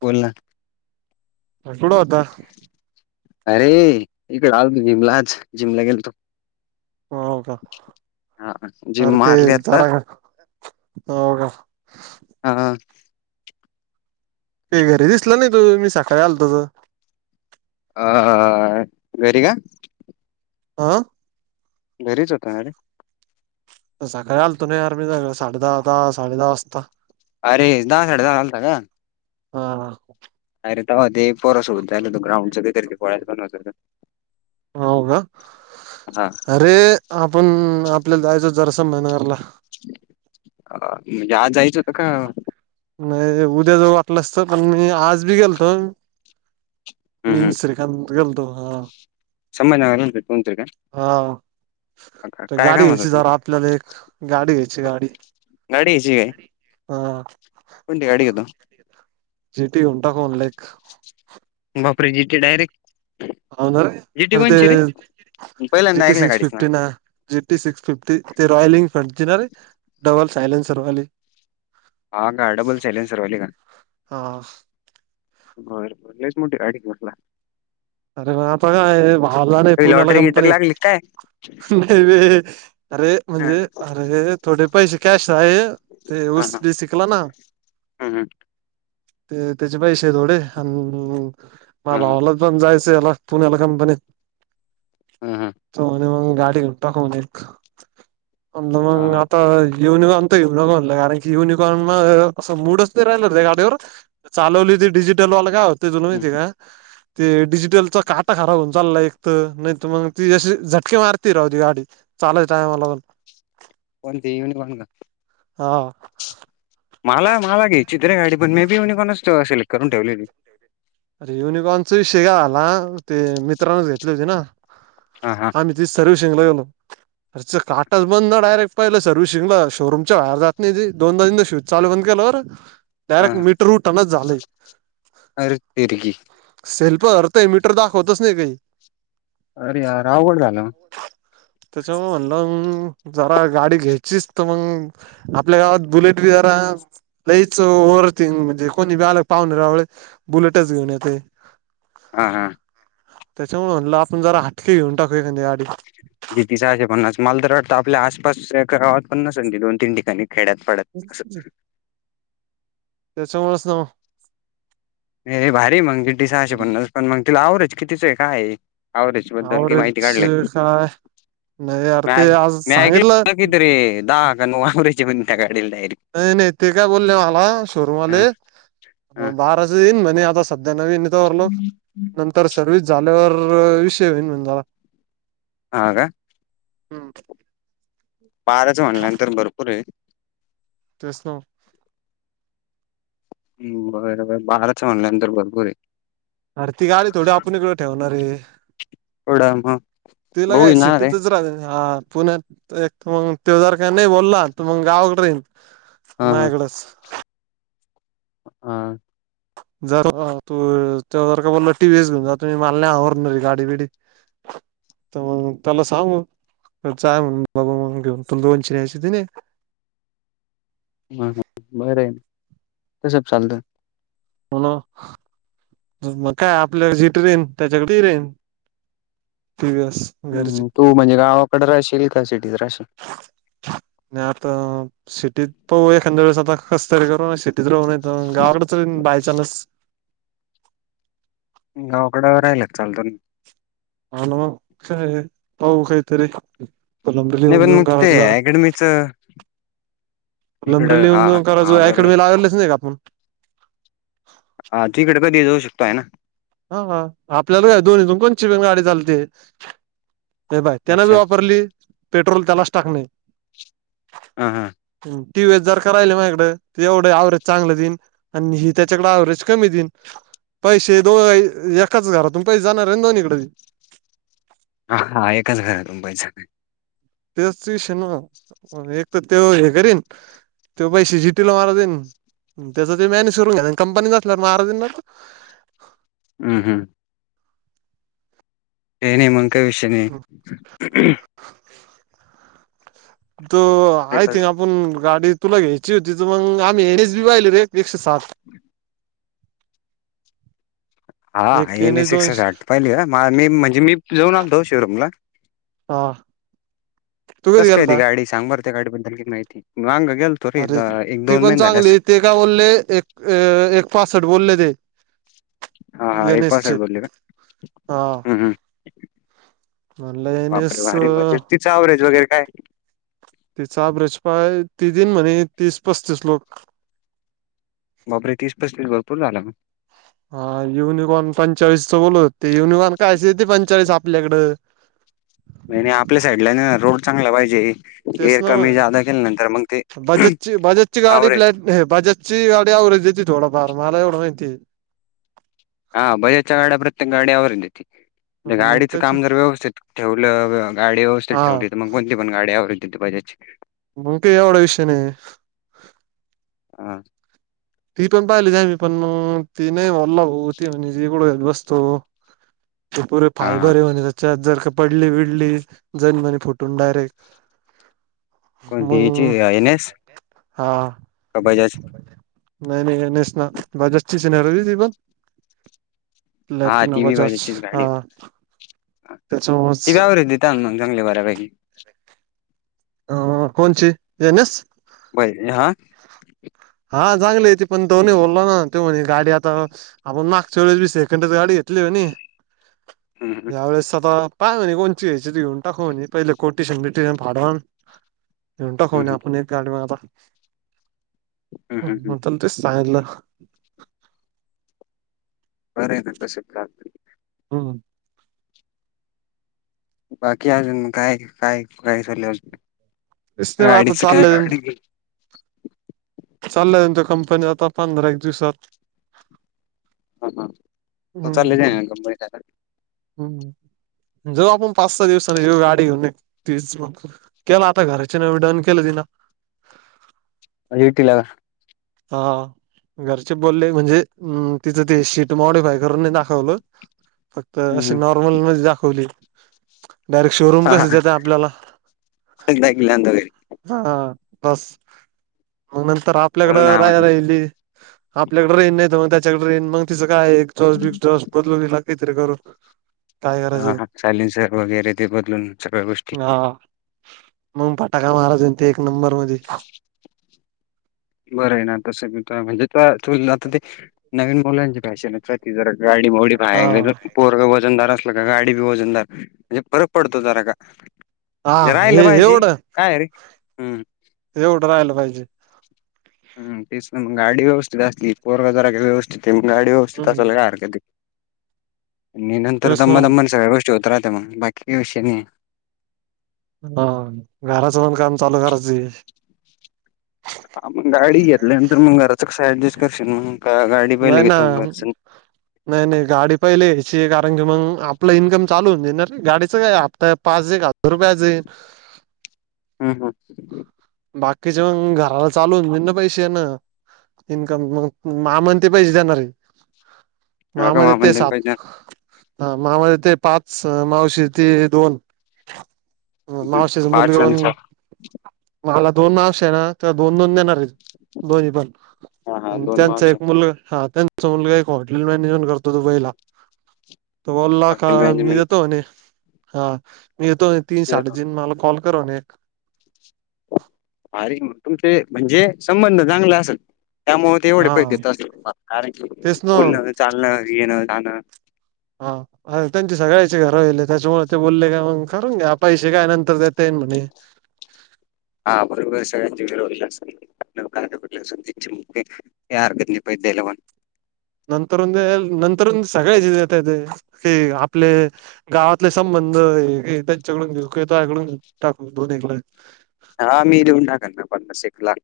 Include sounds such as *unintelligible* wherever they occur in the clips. बोोलला सुुड होता अरे इकडे राहल तू जिमला आज जिमला गेल तू हो हो का हा मर जिम ते मारली आता जरा हो का हा ते घरी दिसला नाही तू मी सकाळी आलतो तर अ वेर का आं घरीच होता अरे सगळे आलतो नाही आर मी सगळ साडे दहाता साडे दहा वाजता अरे दहा साडे दहा घलता का? हा ह. अरे ते परस होत जालत ग्रांडचं कातरी तेेळायच पण हो का हा अरे. आपण आपल्याला जायचो जरसा मनरला अ म्हणजे आज जायचं होत. नाही उद्या जवळ वाटलं असत पण मी आज बी गेलतो. मन श्री खांत गलतो हा. समजगणंततर का? हो. तर गाडी काम होतं घ्यायची तुम जरा आपल्याला एक गाडी घ्यायची गाडी नडीची हा. कोण गाडी घेतो. सिटी उटाकन लेख बा फ्रिजट डारेक्ट होन अदी जि पहिल्यांदा टी ऐकलं सक्स गाडीच नाव फिफ्टीन जिट्टी सिक्स फिफ्टी ते रॉयल इनफ्रड दिणारे डबल सायलेनसरवाली हां का डबल ॅलेंजरवाले का? हा बरलेच मोठ गडी म्हटलं. अरे माहता बावला नाही काही पूणाला लॉटरी गिटरी कंपनी लागली काय न. अरे हा म्हणजे अरे थोडे पैसे कॅश आहे ते ऊसडी शिकला ना. हां हां. ते त्याचे पैसे थोडे आणि मा हं भावाला पण जायच. ला पुण्याला कंपनी हं मग गाडी घ टाकव. हां मग हां आता युनिकॉन तर युनिकॉनला कारण की युनिकॉन म असं मूडच ते राहिल हो गाडीवर चालवली ते डिजिटलवाल का होते त माहिती का ते डिज लचा काटा खराब होऊन चालला एक तर नाहीतर मग ती जशी झटके मारती राहती गाडी चालेल टायमलागून कोण त इवन वाण का? हा. मला मला घे चित्रे गाडी पण मे बी म कोणा सिलेक्ट करून ठेवलेली. अरे युनिकॉर्नचा विषय का आला ते मित्रांनच घेतले होते ना. हा हा. आ्हीिी सर्विसिंगला गेलो. अरचं काटच बंद ना डायरेक्ट पहिलं सर्वि्हसिंग ला शोरूमच्या वहेर जात नाही दोदा दिन स्विच चालू बंद केलंवर डायरेक्ट मीटर रूटनच झालंय. अर तिरगी सेल्फ अर्थय मीटर दाखवतच नाही काही अरे राव कड जाल. त्याच्यामुळे म्हंलं जरा गाडी घ्यायचीच तर मग आपल्या गावात बुलेट वगैरा लईच ओ्हरथिंग म्हणजे कोणी वला पाहूनव बुलेटच घेऊन येते. हां हां. त्याच्यामुळे म्हणलं आपण जरा हटके घेऊन टकू एख्या गाडी जिती सहाशे पन्नास मालदर वाटता आपल्या आसपास गावात पन्नास दोन तीन ठिकाणी खेड्यात पडत. ह. त्याच्यामुळेच ना. भारी मग तिडी सहाशे पन्नास पण मग तिला आवरच कितीचं आहे काय आहे. आव्हरेज बद्दल किती माहिती अव्हरेज काढले काय नाही *unintelligible* यार ते आज दहा सांगितलं *unintelligible* त्या गाडीला डायरेक्ट नाही नाही ते काय बोलले मला, शोरूमवाले हां हां बाराचं येईन ना मी आता सध्या नवीन *unintelligible* नंतर सर्विस झाल्यावर विषय होईन *unintelligible* हा का? हम्म बाराच म्हणल्यानंतर भरपूर आहे. तेच ना. हम्म बघाय लागल, बाराच म्हणल्यानंतर भरपूर आहे. अरे ती गाडी थोडी आपण इकडे ठेवणार आहे? *unintelligible* तुला भाऊ काय येणार आहे सिटीतच राह हा, पुण्यात एक मग त्यो जर का नाही बोलला, त मग गावाकडे राहीन हा हा माझ्याकडच. हा जर तू, जर का बोलला टीव्हीएस घेऊन जा तुम्ही, मला नाय आवरणार ही गाडी बिडी. *inaudible* तर मग त्याला सांगय मग *unintelligible* दोनशे ऐंशी दिले. हम बरंय *unintelligible* कसं बी चालतं. हो *unintelligible* मग काय आपल्या जी *unintelligible* त्याच्याकडे *unintelligible* टीव्हीएस. घरची हम्म, तू म्हणजे गावाकडे राहशील का सिटीत राहशील? मी आता सिटीत पाहू एखाद्या वेळेस आता, कसतरी करू सिटीत राहू नाहीतर मग, गावडच बाय चान्स गावकडं राहिला त चालतो हा ना, फिरायले पाहू काहीतरी. पण *unintelligible* मग ते गावाचं जरा अकॅडमीच *unintelligible* ला इकडं हा येऊन जाऊन करायचं, हा बरं आहे अकॅडमीला आलेच नाही का आपण? हा तिकडे कधी ही जाऊ शकतो आहे ना? हा हा आपल्याला काय दोन्हीतुन कोणचीपण गाडी चालते. हे पहाय, त्यांनं बी अच्छा वापरली, पेट्रोल त्यालाच टाकणे. हा हा. टीव्हीएस जर का राहिली माझ्याकडे, तर एवढं अव्हरेज चांगलं देईन आणि ही त्याच्याकडे अव्हरेज कमी देईन, पैसे दोय एकाच घरातून पैसे जाणार आहे दोन्हीकडं बी. हा हा एकच घरातून पैसे जाणार. तेच त इशू आहे ना, एक तर तो हे करीन तो पैसे *unintelligible* त्याचं तो मॅनेज करून घ्या कंपनी *unintelligible* हम्म हम्म काय नाय मग काय विषय नाही. *inaudible* तो आयथिंग आपण गाडी तुला घ्यायची होती तर मग, आम्ही एन एच बी पाहिले रे एकशे सात हा एक एन एच एस एक्स दोनश साठ पाहिली ना, मी म्हणजे मी जाऊन आलतो शोरूम ला हा तू कधी कसं काय गेलता ती गाडी? सांग बर त्या गाडी बद्दल काही माहिती मांग गेल अरे ती पण चांगली आहे, ते काय बोलले एक एक पासष्ट बोलले ते. हा एन एक एस पासठ चे बोलले का? हा हम्म हम्म म्हणलं एन एस बापरे भारी, म्हजे तिचं आवरेज वगैरे काय? तिचं आव्हरेज पहाय, ती देईन म्हणे तीस पस्तीस लोक बापर तीसपस भरपूर झाला हा युनिकॉन पंचाळीसचं बोलत होते. ते युनिकॉन कायच देते पंचेचाळीस आपल्याकडं. नाही आपल्या साईडला ना रोड चांगला पाहिजे. तेच एअर ना कमी मग. जादा केल्यानंतर मग ते बजाज ची बजाजची गाडी आवरेज नाही बजाज ची गाडी अवरेज देते थोडाफार मला एवढं माहिती आहे. हा बजाजच्या गाड्या प्रत्येक गाडी अवरेज देती. मग गाडीचं त्याच काम जर व्यवस्थित ठेवलं, गाडी व्यवस्थित हा ठेवली तर मग कोणती पण अवरेज देती बजाज ची. मग का एवढा विषय नाही. हा. ती पण पाहिली होती आम्ही पण ती नाही म्हणलं ती *unintelligible* ते पुरे हा फायबर म्हणे त्याच्यात जर का पडली बिडली जण म्हणे फुटून डायरेक्ट. कोणती याची हम्म एन एस हा. बजाज. नाही नाही नस ना बजाज ची आहे ना रे ती पण. हा प्लॅटिना ती बी बजाज बजाजचीच गाडी हा. आहे. ती बी त्याच्यावरच. आवरेज देता ना मग चांगली बऱ्यापैकी अ कोणची पाहिजे हा *unintelligible* हा चांगलीय ते. पण तो नई बोलल ना तो म्हणे गाडी आता आपण मागच्या वेळेस बी सेकंडच गाडी घेतली म्हणी. हम्म या वेळेस आता पाय म्हणे कोणती घ्यायची घेऊन टाका म्हणे पहिले कोट्यशन बिट्यशन फाडून घेऊन टाकू म्हणे हम्म आपण एक गाडी मग आता. हम्म हम्म तेच सांगितलं. बरे ना तसे *unintelligible* हम. बाकी अजून काय काय काय चाललंय? तेच नाही आता गाडीच काय चाललंय गाडी चालला जाईल तो कंपनीत आता पंधरा एक दिवसात. हा हा तो चालले हम्म जाईल कंपनीत आता. हम्म जाऊ आपण पाच सहा दिवसानी जाऊ गाडी घेऊन येऊ तीस मग. केला आता घराचे न डन केलं तिना. *unintelligible* हा. घरचे बोलले म्हणजे तिथं ते शीट मॉडिफाय करून नाही दाखवलं. फक्त हम्म अशी हम्म नॉर्मल मधी दाखवली डायरेक्ट शोरूम हा हा कस देत आपल्याला. *unintelligible* हा बस मग नंतर म्हणून आपल्याकडं राय आवडलं राहिली. आपल्याकडे राहीन नाही तर मग त्याच्याकडे राहीन. मग तिचं काय एक्झॉस्ट बीक्झॉस्ट बदलू काहीतरी करू. काय हा करायचं हा सायलेन्सर वगैरे ते बदलून सगळ्या गोष्टी हा मग फटाका मारायचं ते एक नंबर मध्ये. बरं ना तस म्हणजे तु आ ते नवीन मुलांची फॅशन आहे. ति जर गाडी हा मोडीफाय पोरग वजनदार असल का गाडी बी वजनदार म्हणजे फरक पडतो जरा का हा जे हे राहिलं पाहिजे एवढं काय रे हम् एवढं राहिलं पाहिजे. हम तेच मग गाडी व्यवस्थित असली पोरग जरा का व्यवस्थित आहे मग गाडी व्यवस्थित हम्म असाल काय हरकत ये. आणि नंतर तेच ना दमा दमान सगळ्या गोष्टी होत राहत मग बाकी काही विषय नाही. हा घराचं पण काम चालू करायचं. हा मग गाडी घेतल्यानंतर मग घराचं कस डजस्ट करशील? मग गाडी पहिले नाही ना घेतो घर नाही नाही गाडी पहिली यायची कारण की मग आपलं इन्कम चालू होऊन जाईल. गाडीचं काय हताय पाच एक हज रुपयाचईन हम् हम बाकीचे मग घराला चालू हो दे ना पैसे ना इन्कम मग मा म्हणते पैसे देणार आहे हम्म का ममध्ये ते मामन तेन सात पाहिजे ह मामा ते पाच मावशी ते दोन मावशचा मुलगा पाच आणि पण सहा मला दोन मावश आहे ना ते्हा दोन दोन देणार आहे बोनी पण हा हा दोन त्यांचा मावशे एक मुलग हा त्यां स मुलगा एक हॉटेल मॅनेजमेंट करतो दुबईला त बोलला का हॉटेल मी मॅनेजमेंट देतो हा मी येतो तीन साठ जन मला कॉल करून एक *inaudible* ारी तुमचे म्हणजे संबंध चांगले असेल त्यामुळे तेवढे हा पहि देत अस कारण की तेच ना बोलण चालणं येणं जाणं हा अर त्यांची सगळ्याची घर येले त्याच्यामुळे ते बोलले का मग करून घ्या पैसे काय नंतर देता येईन म्हणे हा बरोबर सगळ्यांचे वेळडला असेडलं अस त्यां याार गदनी प दलन नंतर नंतर सगळे्या येत ते कि आपले गावातले संबंध त्यांच्याकडून घेऊ तकडून टाकू दोनक हा मी देेऊन टाकणार पन्नास शेकला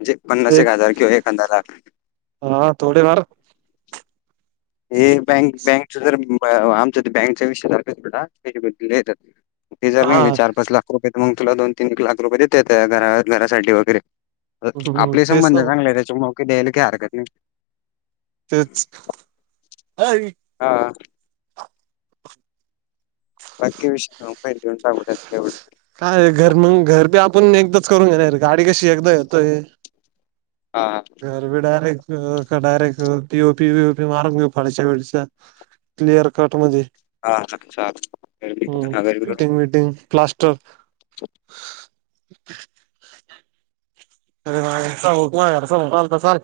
म्हणजे पन्नास एक हजार कि एक हजार लाख हा थोडे मार हे बँक बँकच ज आमच बँकचा विषय सारख बा त्याच्याबद्दल ती जर हा नाही चार पाच लाख रुपये तर मग तुला दोन तीन लाख रुपये देतेत घरा घरासाठी वगैरे हम्म, आपले तेच संबंध ना चांगले त्याच्या नके द्यायला की हरकत नाही तेच अ हा बागकी विषयहि देऊन सांगूतवढं काय घर मग घर पे आपण एकदाच करून घेणार गाडी कशी एकदा येतोय हा घर बी डारेक्टडयरेक्टीओपी बओपी मारून घेऊ फडश वेळच्या क्लिअर कट म्हणे हा चालेल फिटिंग विटिंग प्लास्टिक ह अरेल स